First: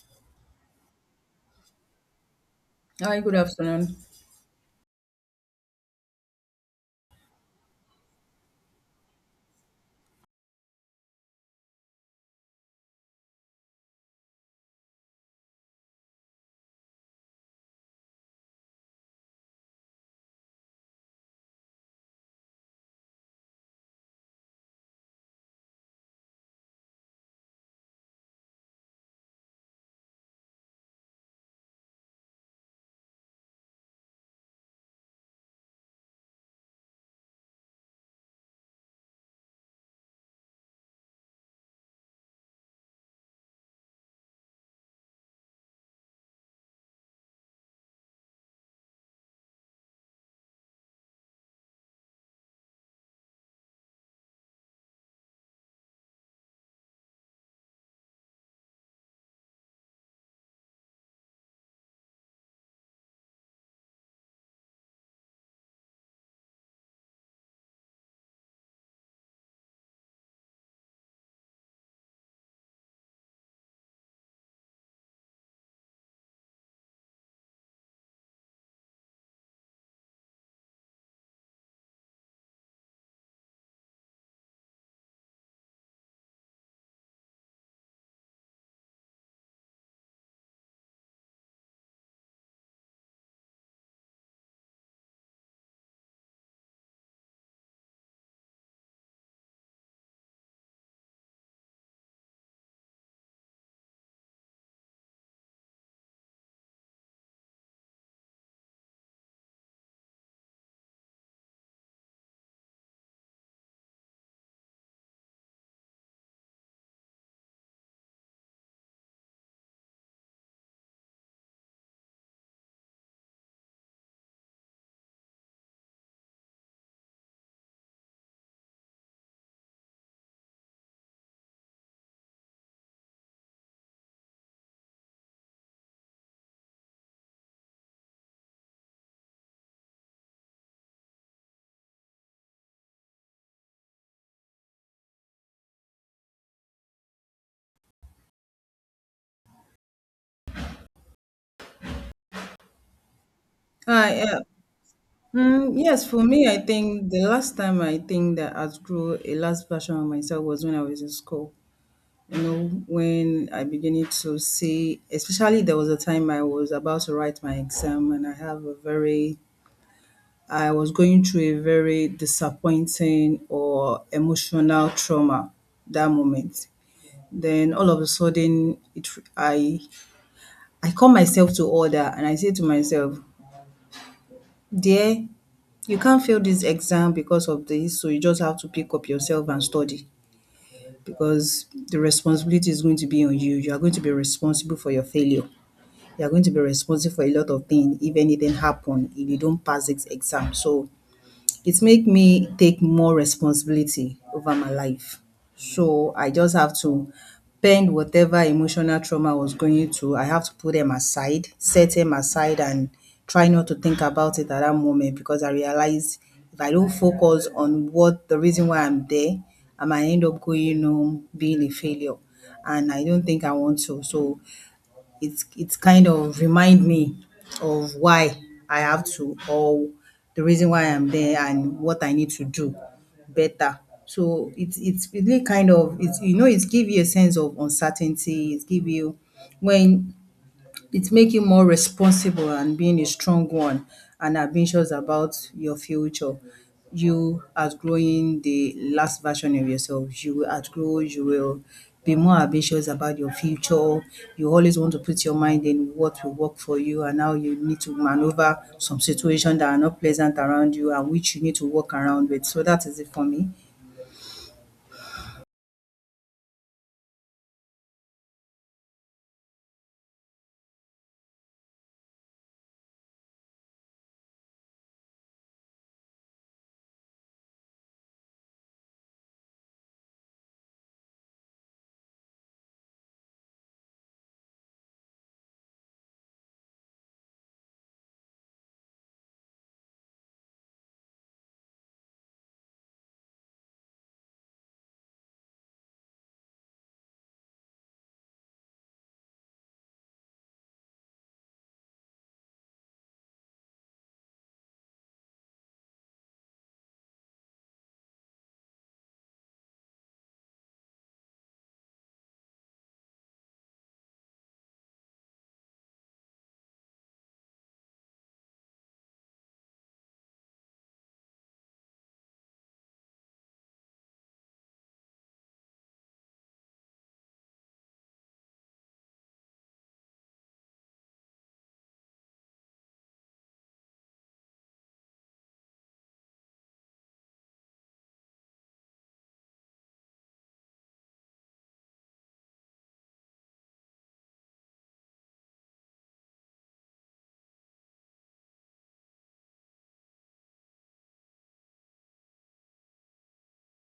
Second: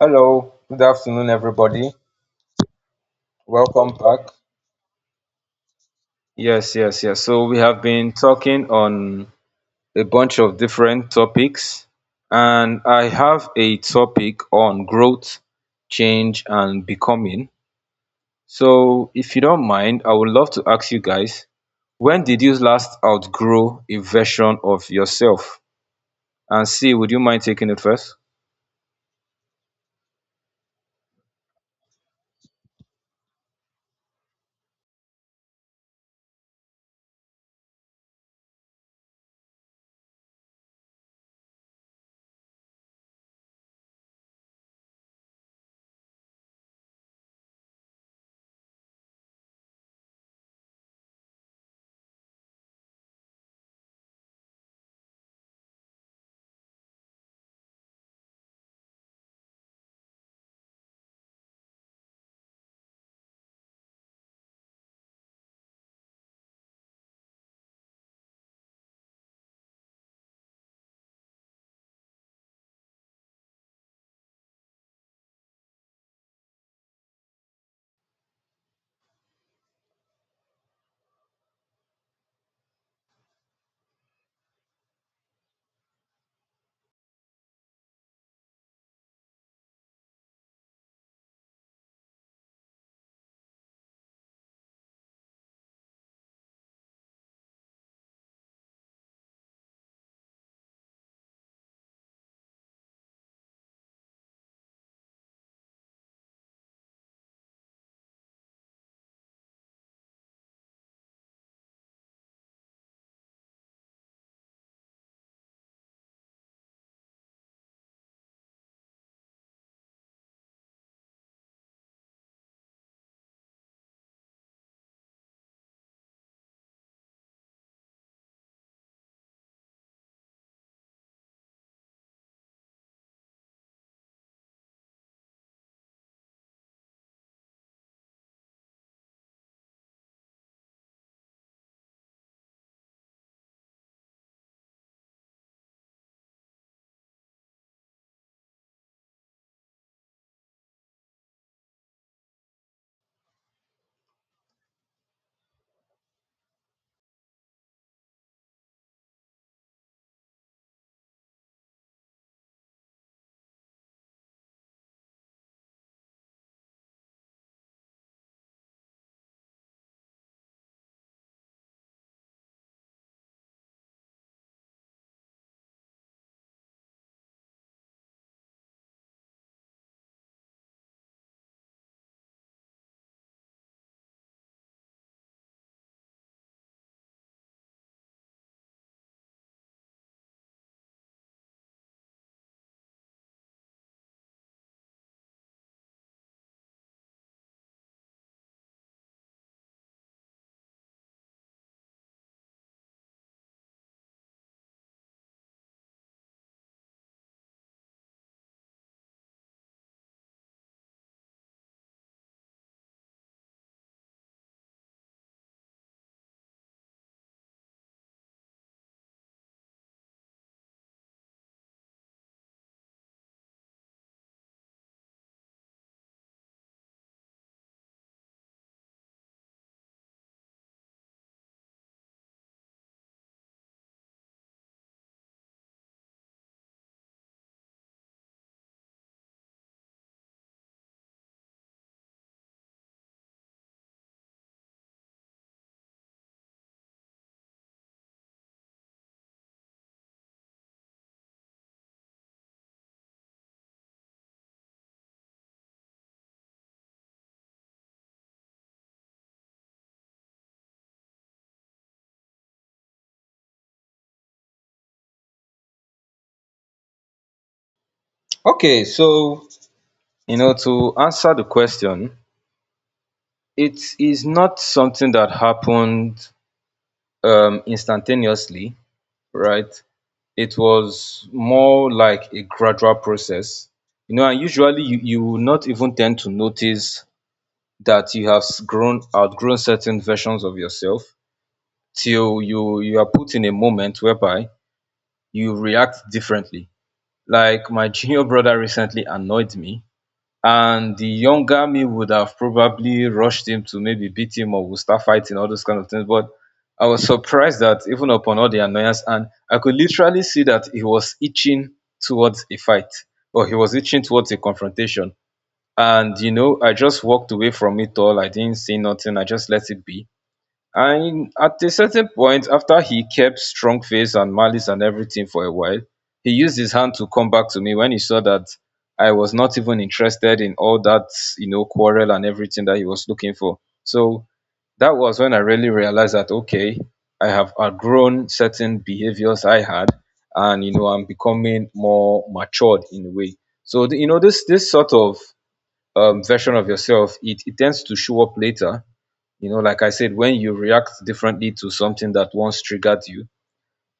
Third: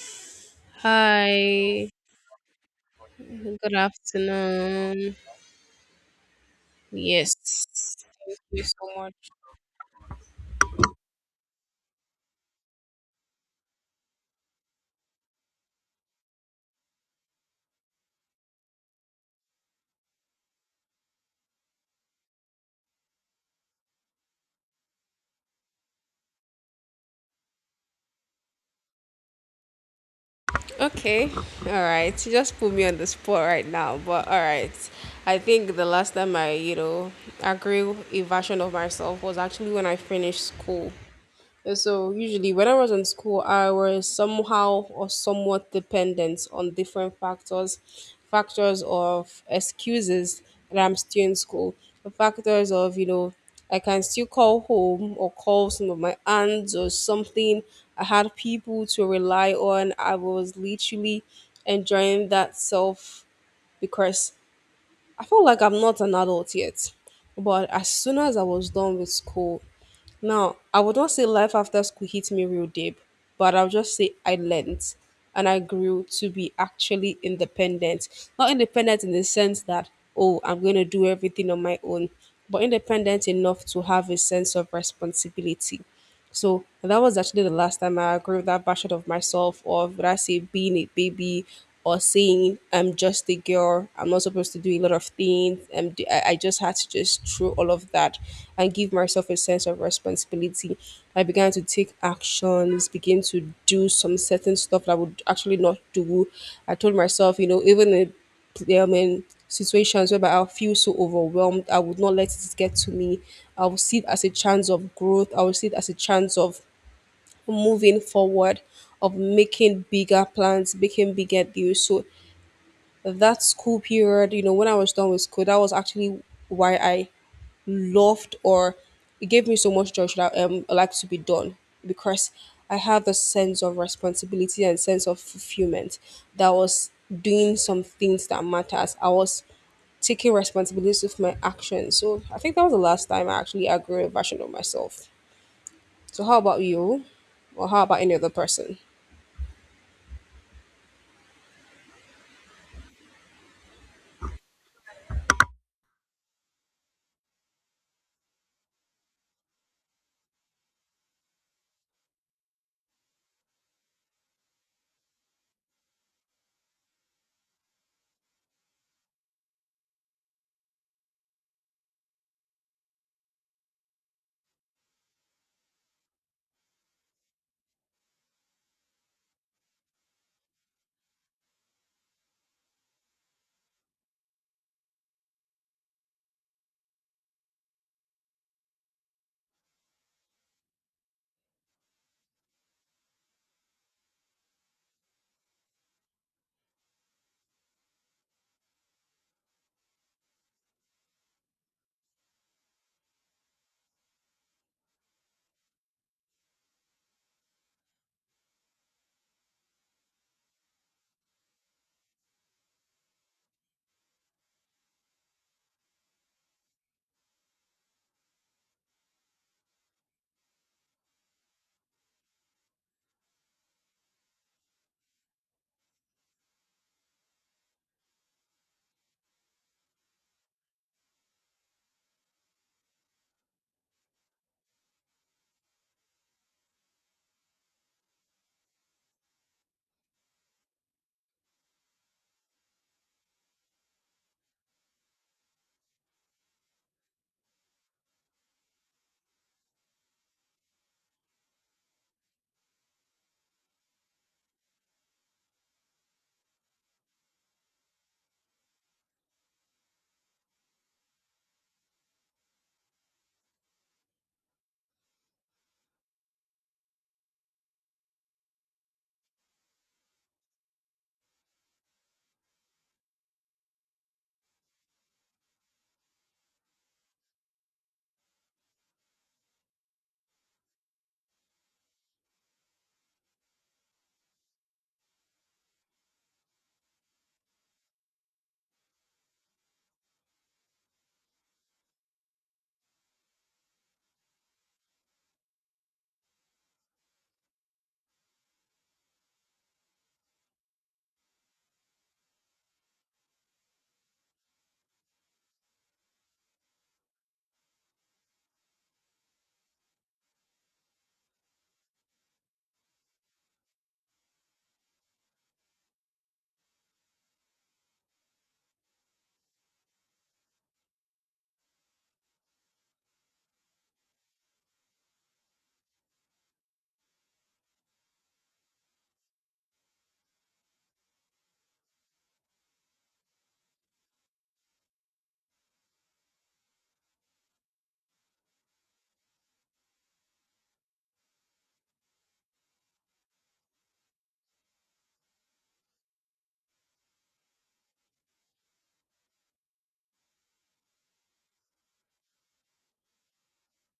Hello, good afternoon, Hi, everybody. Hi, good good Welcome afternoon. back. afternoon. Yes, yes, yes. So, we have Yes, been thank you talking so much. on a bunch of different topics, and I have a topic on growth, change, and becoming. So, if you don't mind, I would love to ask you guys, when did you last outgrow a version of yourself? And see, would you mind taking it first? Okay, all right. You just put me on the spot right now, but all right. I think the last time I, you know, agree a version of myself was actually when I finished school. So usually when I was in school, I was somehow or somewhat dependent on different factors, factors of excuses that I'm still in school, the factors of, you know, I can still call home or call some of my aunts or something. I had people to rely on. I was literally enjoying that self because I felt like I'm not an adult yet. But as soon as I was done with school, now, I would not say life after school hit me real deep, but I'll just say I learned and I grew to be actually independent. Not independent in the sense that, oh, I'm going to do everything on my own, but independent enough to have a sense of responsibility. So that was actually the last time I grew that version of myself of would I say being a baby or saying I'm just a girl. I'm not supposed to do a lot of things. I just had to just throw all of that and give myself a sense of responsibility. I began to take actions, begin to do some certain stuff that I would actually not do. I told myself, you know, even if in situations whereby I'll feel so overwhelmed. I would not let it get to me. I will see it as a chance of growth. I will see it as a chance of moving forward, of making bigger plans, making bigger deals. So that school period, you know, when I was done with school, that was actually why I loved or it gave me so much joy should I like to be done because I have a sense of responsibility and sense of fulfillment that was doing some things that matters. I was taking responsibility of my actions. So I think that was the last time I actually outgrew a version of myself. So how about you? Or how about any other person? Hi, uh, yes, for me, I think the last time I think that outgrew a last version of myself was when I was in school. You know, when I beginning to see, especially there was a time I was about to write my exam and I was going through a very disappointing or emotional trauma that moment. Then all of a sudden, it I I call myself to order and I say to myself, dear, you can't fail this exam because of this, so you just have to pick up yourself and study because the responsibility is going to be on you. You are going to be responsible for your failure. You are going to be responsible for a lot of things if anything happen, if you don't pass this exam. So it make me take more responsibility over my life. So I just have to bend whatever emotional trauma I was going through. I have to put them aside, set them aside, and try not to think about it at that moment because I realized if I don't focus on what the reason why I'm there, I might end up going home being a failure. And I don't think I want to. So it's kind of remind me of why I have to or the reason why I'm there and what I need to do better. So it's really kind of it's you know, it's give you a sense of uncertainty. It give you when it make you more responsible and being a strong one and ambitious about your future. You outgrowing the last version of yourself. You will be more ambitious about your future. You always want to put your mind in what will work for you and now you need to maneuver some situations that are not pleasant around you and which you need to work around with. So that is it for me. Okay, so you know, to answer the question, it is not something that happened instantaneously, right? It was more like a gradual process, you know, and usually you will not even tend to notice that you have s- grown outgrown certain versions of yourself till you are put in a moment whereby you react differently. Like my junior brother recently annoyed me, and the younger me would have probably rushed him to maybe beat him, or we start fighting, all those kind of things. But I was surprised that even upon all the annoyance, and I could literally see that he was itching towards a fight, or he was itching towards a confrontation. And, you know, I just walked away from it all. I didn't say nothing. I just let it be. And at a certain point, after he kept strong face and malice and everything for a while, he used his hand to come back to me when he saw that I was not even interested in all that, you know, quarrel and everything that he was looking for. So that was when I really realized that, okay, I have outgrown certain behaviors I had, and, you know, I'm becoming more matured in a way. So, you know, this sort of version of yourself, it tends to show up later, you know, like I said, when you react differently to something that once triggered you.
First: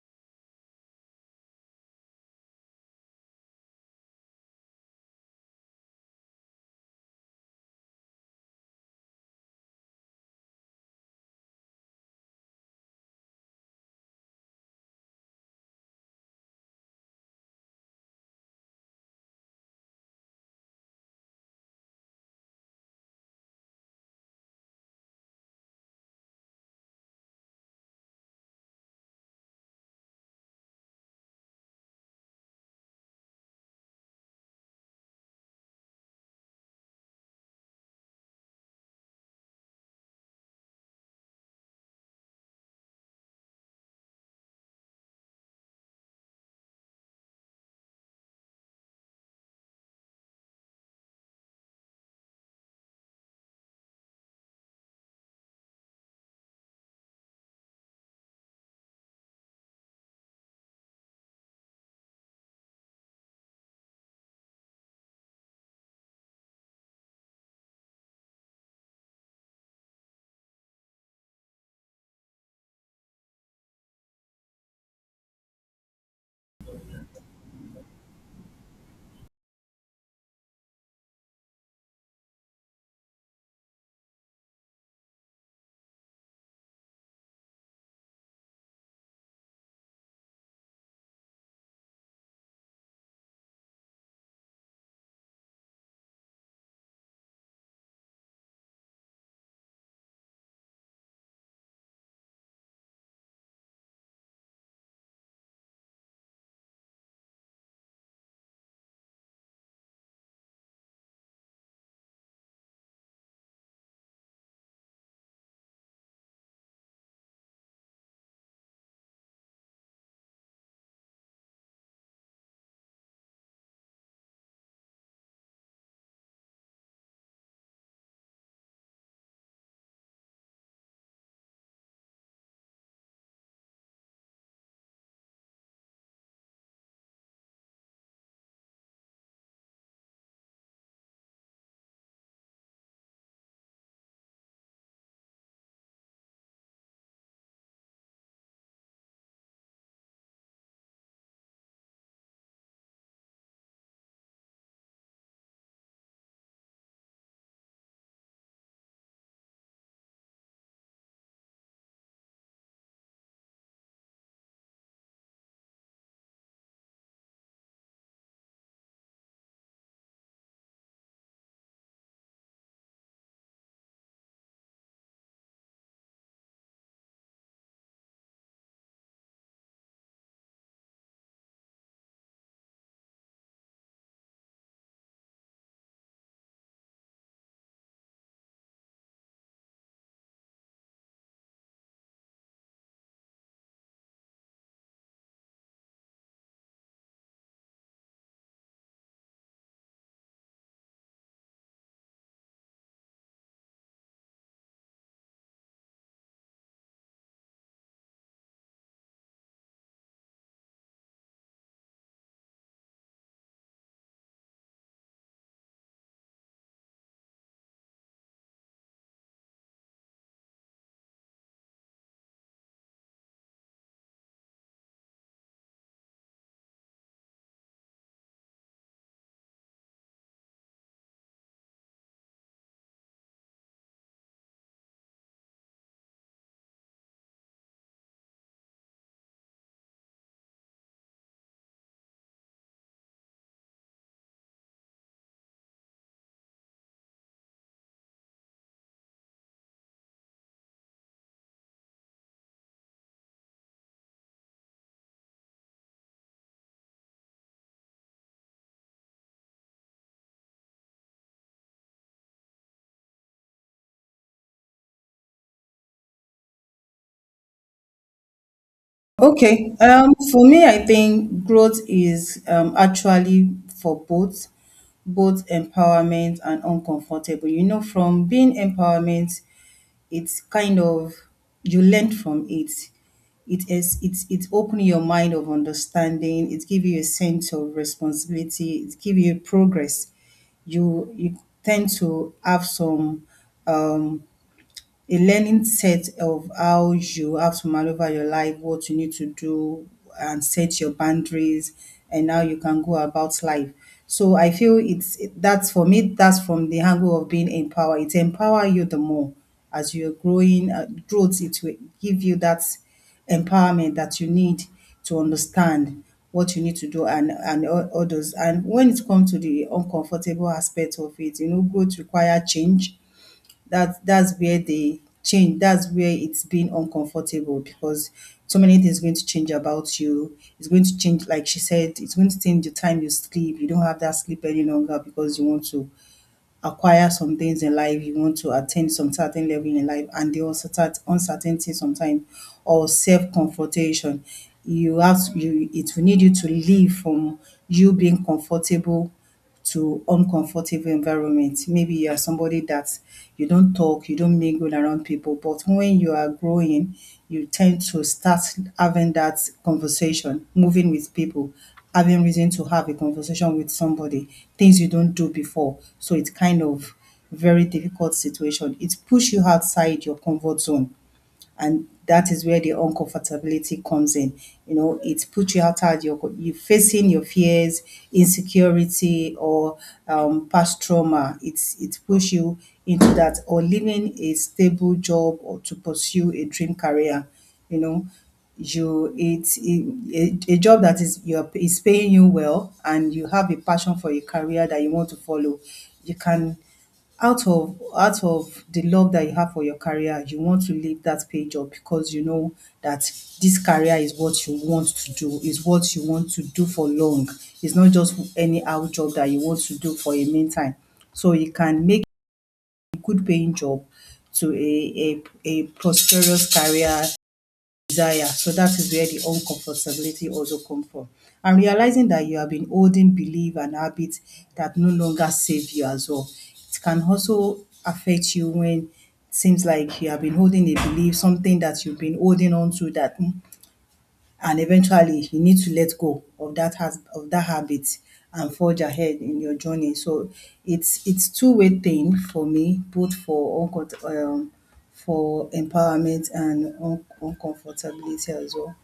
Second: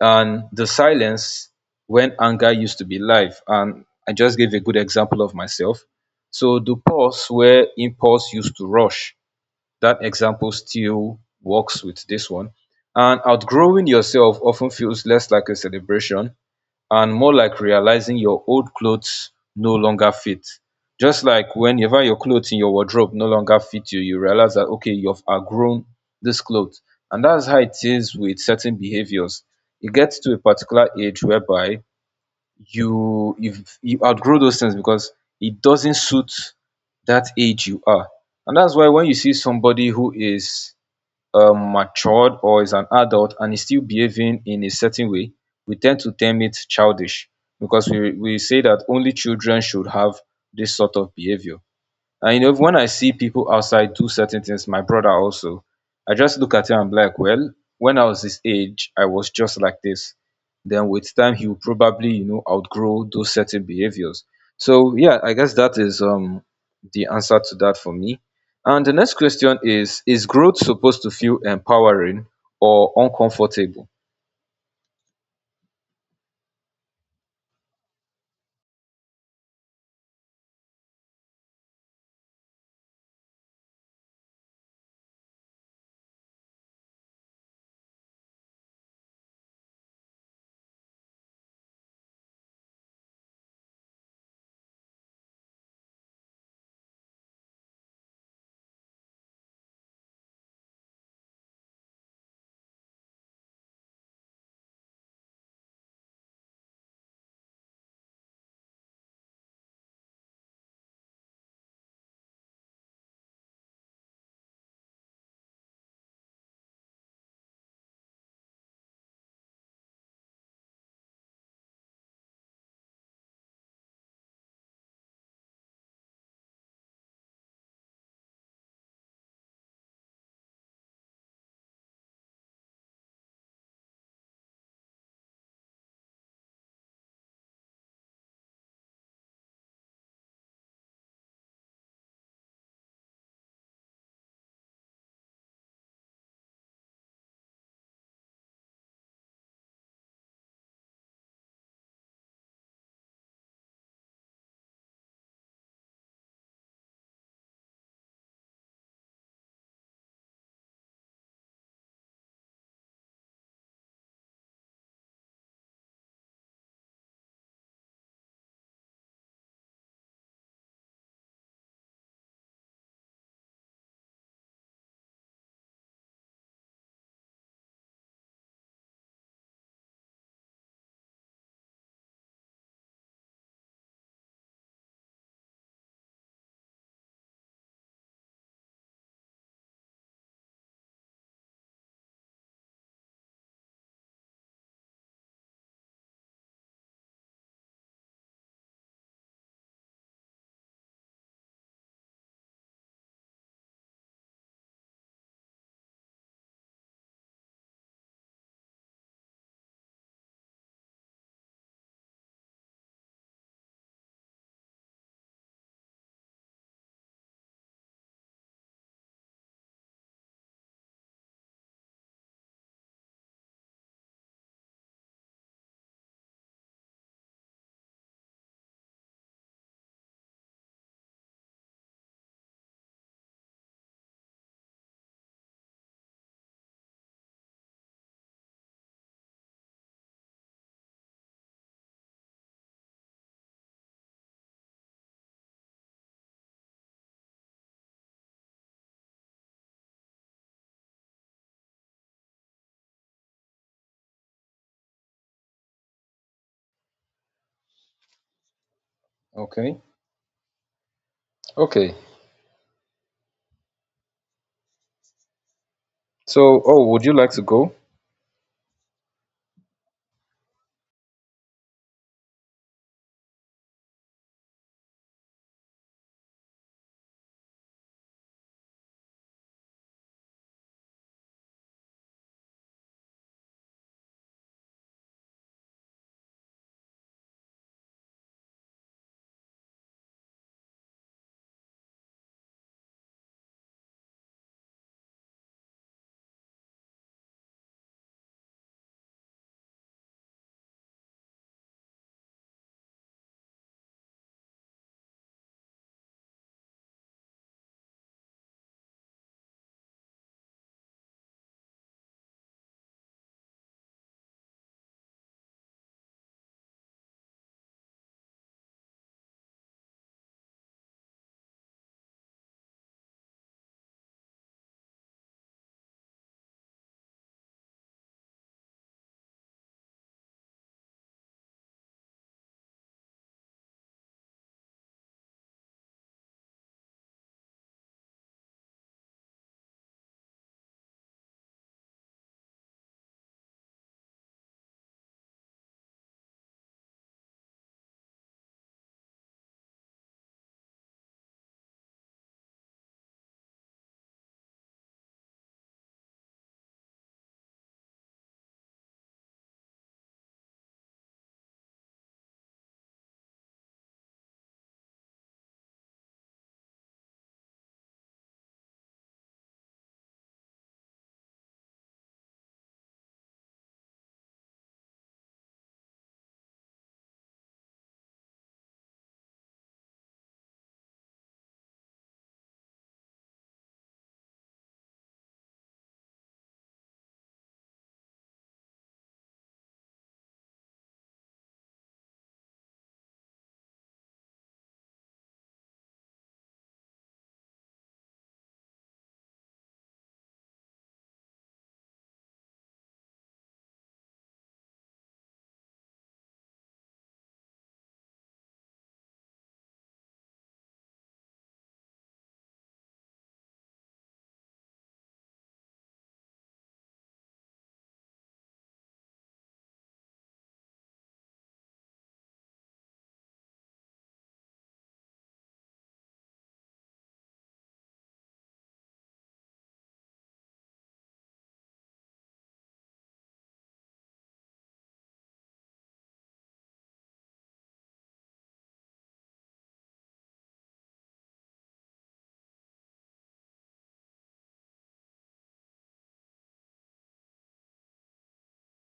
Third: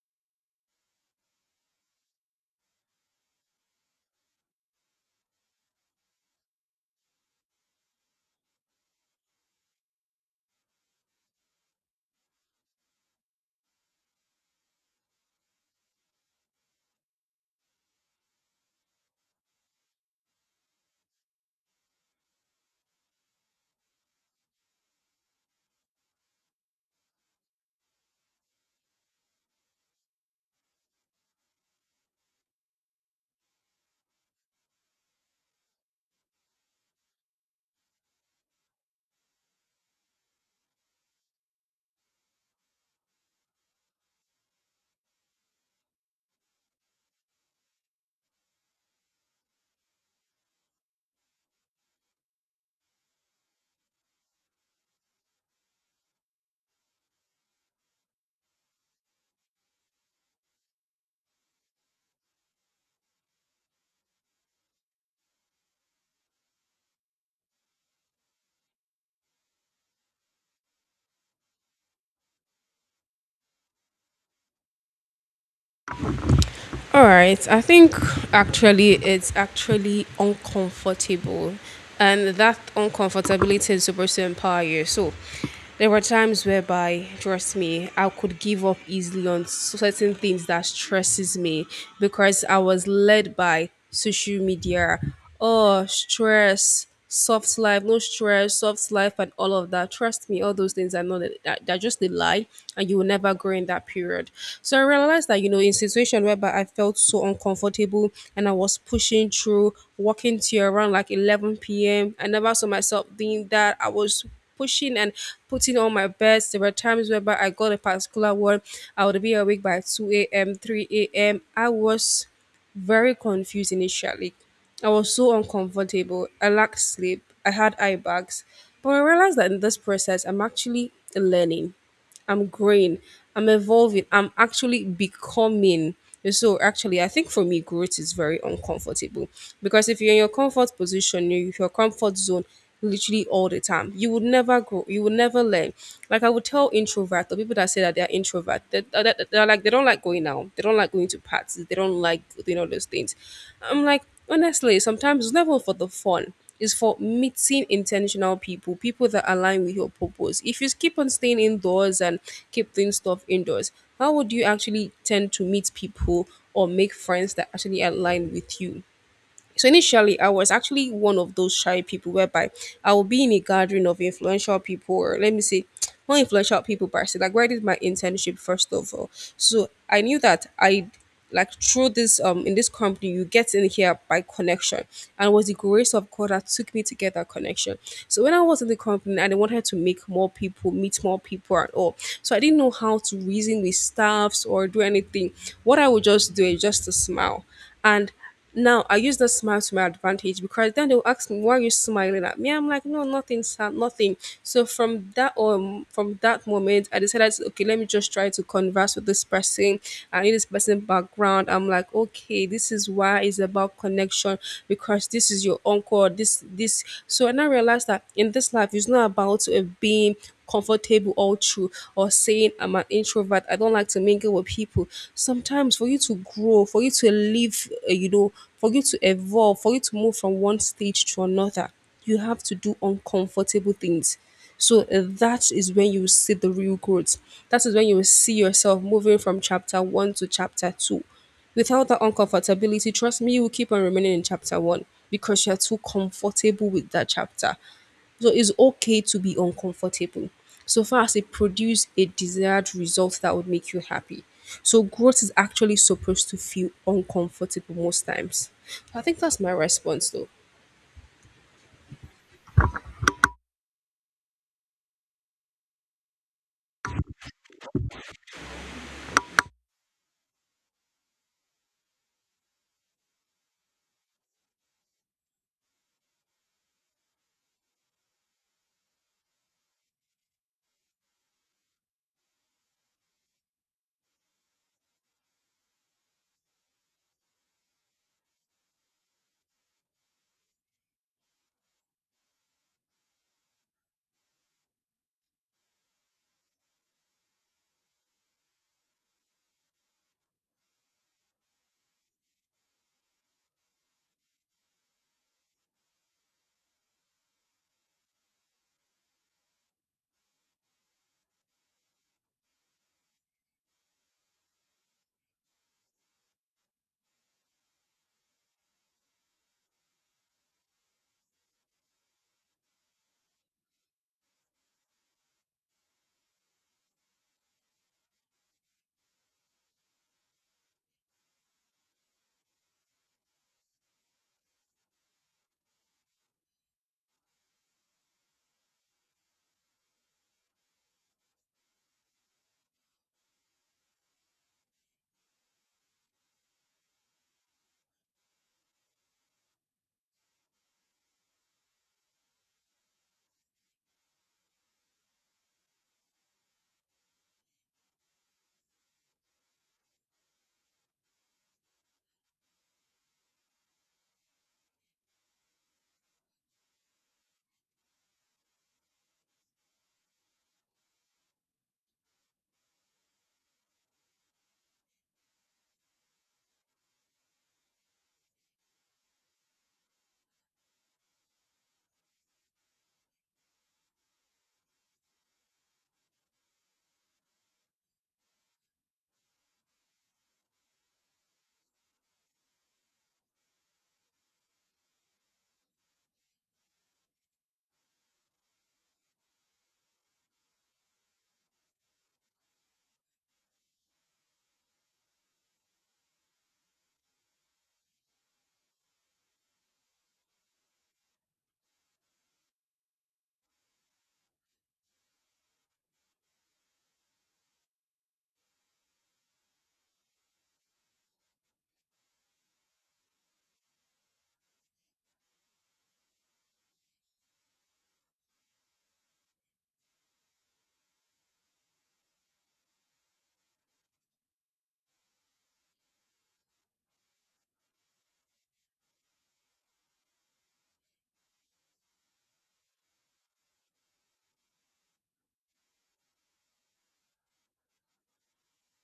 And the silence when anger used to be live, and I just gave a good example of myself. So the pause where impulse used to rush, that example still works with this one. And outgrowing yourself often feels less like a celebration and more like realizing your old clothes no longer fit. Just like whenever your clothes in your wardrobe no longer fit you, you realize that okay, you've outgrown this clothes. And that's how it is with certain behaviors. It gets to a particular age whereby you, if you outgrow those things because it doesn't suit that age you are. And that's why when you see somebody who is matured or is an adult and is still behaving in a certain way, we tend to term it childish, because we say that only children should have this sort of behavior. And you know, when I see people outside do certain things, my brother also, I just look at him and be like, well, when I was his age, I was just like this. Then with time, he will probably, you know, outgrow those certain behaviors. So yeah, I guess that is the answer to that for me. And the next question is growth supposed to feel empowering or uncomfortable? All right. I think actually it's actually uncomfortable. And that uncomfortability is supposed to empower you. So there were times whereby, trust me, I could give up easily on certain things that stresses me because I was led by social media. Oh, stress, soft life, no stress, soft life, and all of that. Trust me, all those things are not. They're just a lie, and you will never grow in that period. So I realized that, you know, in situation whereby I felt so uncomfortable and I was pushing through, walking to around like 11 p.m., I never saw myself doing that. I was pushing and putting on my best. There were times whereby I got a particular one, I would be awake by 2 a.m., 3 a.m. I was very confused initially. I was so uncomfortable. I lacked sleep. I had eye bags. But I realized that in this process, I'm actually learning. I'm growing. I'm evolving. I'm actually becoming. And so actually, I think for me, growth is very uncomfortable because if you're in your comfort position, you- if your comfort zone, literally all the time. You would never grow. You would never learn. Like I would tell introvert the people that say that they are introvert, that they're like they don't like going out. They don't like going to parties. They don't like doing all those things. I'm like honestly, sometimes it's never for the fun. It's for meeting intentional people, people that align with your purpose. If you keep on staying indoors and keep doing stuff indoors, how would you actually tend to meet people or make friends that actually align with you? So initially, I was actually one of those shy people whereby I will be in a gathering of influential people, or let me say, not influential people, but I said, like where I did my internship first of all. So I knew that I like through this in this company you get in here by connection, and it was the grace of God that took me to get that connection. So when I was in the company and I wanted to make more people meet more people and all, so I didn't know how to reason with staffs or do anything. What I would just do is just to smile, and now I use the smile to my advantage because then they'll ask me, why are you smiling at me? I'm like, no, nothing, sir, nothing. So from that moment, I decided, okay, let me just try to converse with this person. I need this person background. I'm like, okay, this is why it's about connection, because this is your uncle. This this. So and I realized that in this life, it's not about being comfortable all through or saying I'm an introvert, I don't like to mingle with people. Sometimes for you to grow, for you to live, you know, for you to evolve, for you to move from one stage to another, you have to do uncomfortable things. So that is when you see the real growth. That is when you will see yourself moving from chapter one to chapter two. Without that uncomfortability, trust me, you will keep on remaining in chapter one because you're too comfortable with that chapter. So it's okay to be uncomfortable so far as it produce a desired result that would make you happy. So growth is actually supposed to feel uncomfortable most times. I think that's my Okay, response though. okay, so, oh, would you like to go? Okay, for me, I think growth is actually for both, both empowerment and uncomfortable. You know, from being empowerment, it's kind of you learn from it. It is it's opening your mind of understanding. It give you a sense of responsibility. It give you progress. You tend to have some um, a learning set of how you have to maneuver your life, what you need to do, and set your boundaries, and how you can go about life. So I feel it's that's for me. That's from the angle of being empowered. It empower you the more as you're growing. Growth it will give you that empowerment that you need to understand what you need to do and others. And when it comes to the uncomfortable aspect of it, you know, growth require change, that's where it's been uncomfortable because so many things going to change about you, it's going to change, like she said, it's going to change the time you sleep, you don't have that sleep any longer because you want to acquire some things in life, you want to attain some certain level in life and the uncertainty sometimes or self-comfortation, you it will need you to leave from you being comfortable to uncomfortable environment. Maybe you are somebody that you don't talk, you don't mingle around people, but when you are growing, you tend to start having that conversation, moving with people, having reason to have a conversation with somebody, things you don't do before. So it's kind of very difficult situation. It push you outside your comfort zone and that is where the uncomfortability comes in. You know, it puts you outside you facing your fears, insecurity, or past trauma. It push you into that, or leaving a stable job, or to pursue a dream career. You know, you it's it, a job that is paying you well, and you have a passion for a career that you want to follow. You can out of the love that you have for your career, you want to leave that page up because you know that this career is what you want to do, is what you want to do for long. It's not just any out job that you want to do for a meantime. So you can make a good paying job to a prosperous career desire. So that is where the uncomfortability also come from. And realizing that you have been holding belief and habits that no longer save you as well. It can also affect you when it seems like you have been holding a belief, something that you've been holding on to that "Hmm," and eventually you need to let go of that has of that habit and forge ahead in your journey. So it's two-way thing for me, both for for empowerment and uncomfortability as well.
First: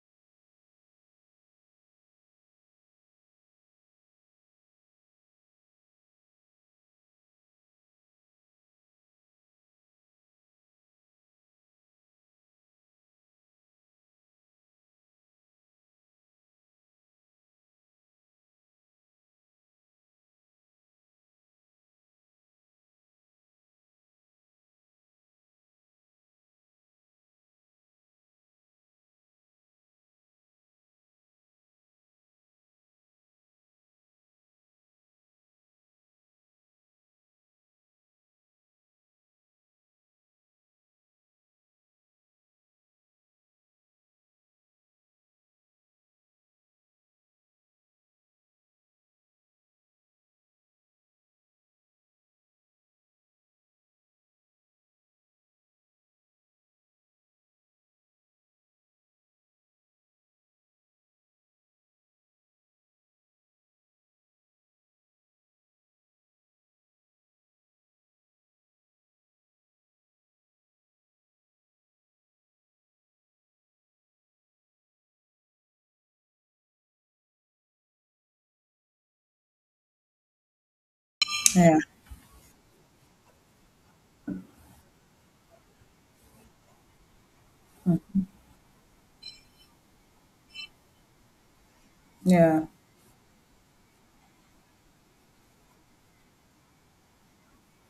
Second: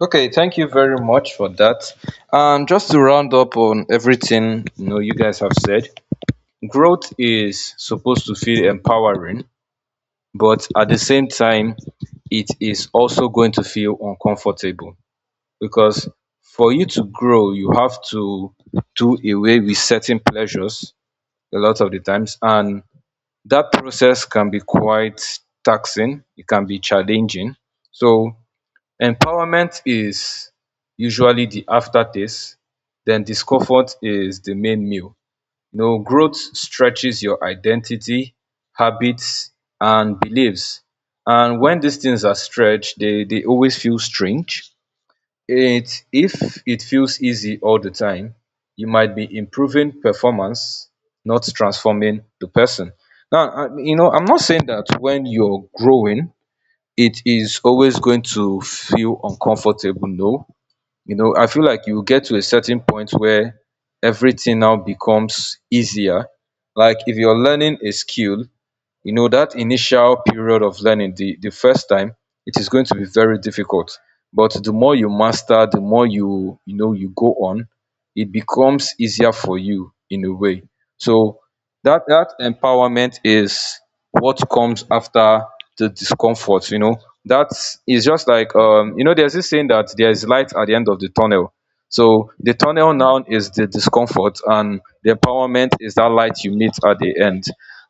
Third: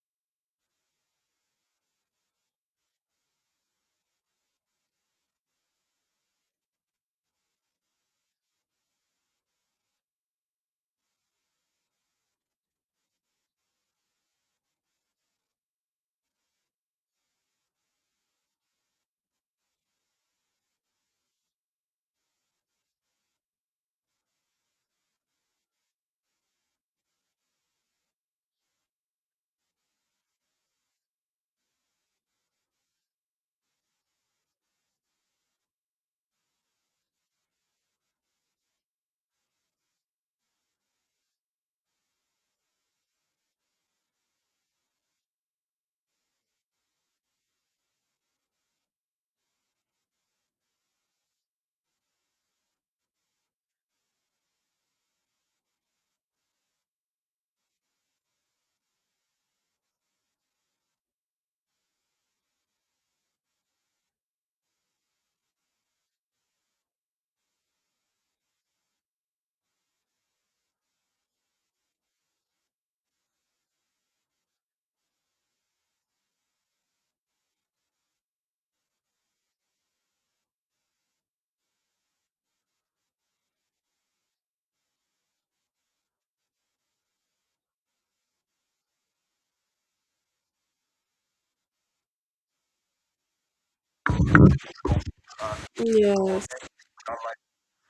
Okay, thank you very much for that. And just to round up on everything you know you guys have said, growth is supposed to feel empowering, but at the same time, it is also going to feel uncomfortable, because for you to grow, you have to do away with certain pleasures a lot of the times, and that process can be quite taxing. It can be challenging. So empowerment is usually the aftertaste, then discomfort is the main meal. You know, growth stretches your identity, habits, and beliefs. And when these things are stretched, they always feel strange. It if it feels easy all the time, you might be improving performance, not transforming the person. Now, you know, I'm not saying that when you're growing, it is always going to feel uncomfortable. No, you know, I feel like you get to a certain point where everything now becomes easier. Like if you're learning a skill, you know that initial period of learning the first time, it is going to be very difficult, but the more you master, the more you, you know, you go on, it becomes easier for you in a way. So Yeah, that that empowerment is what comes after the discomfort, you know, that is just like you know, there's this saying that there is light at the end of the tunnel. So the yeah. tunnel now is the discomfort, and the empowerment is that light Yes. you meet at the end.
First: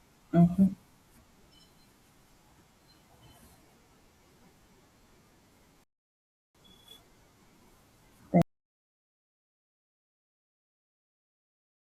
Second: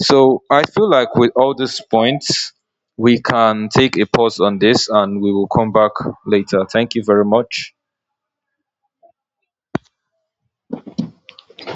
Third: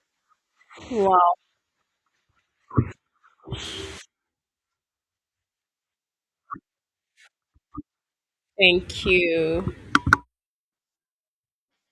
So I feel like with Wow. all these points, we can take a pause on this and we will come back later. Thank you very much. Thank you.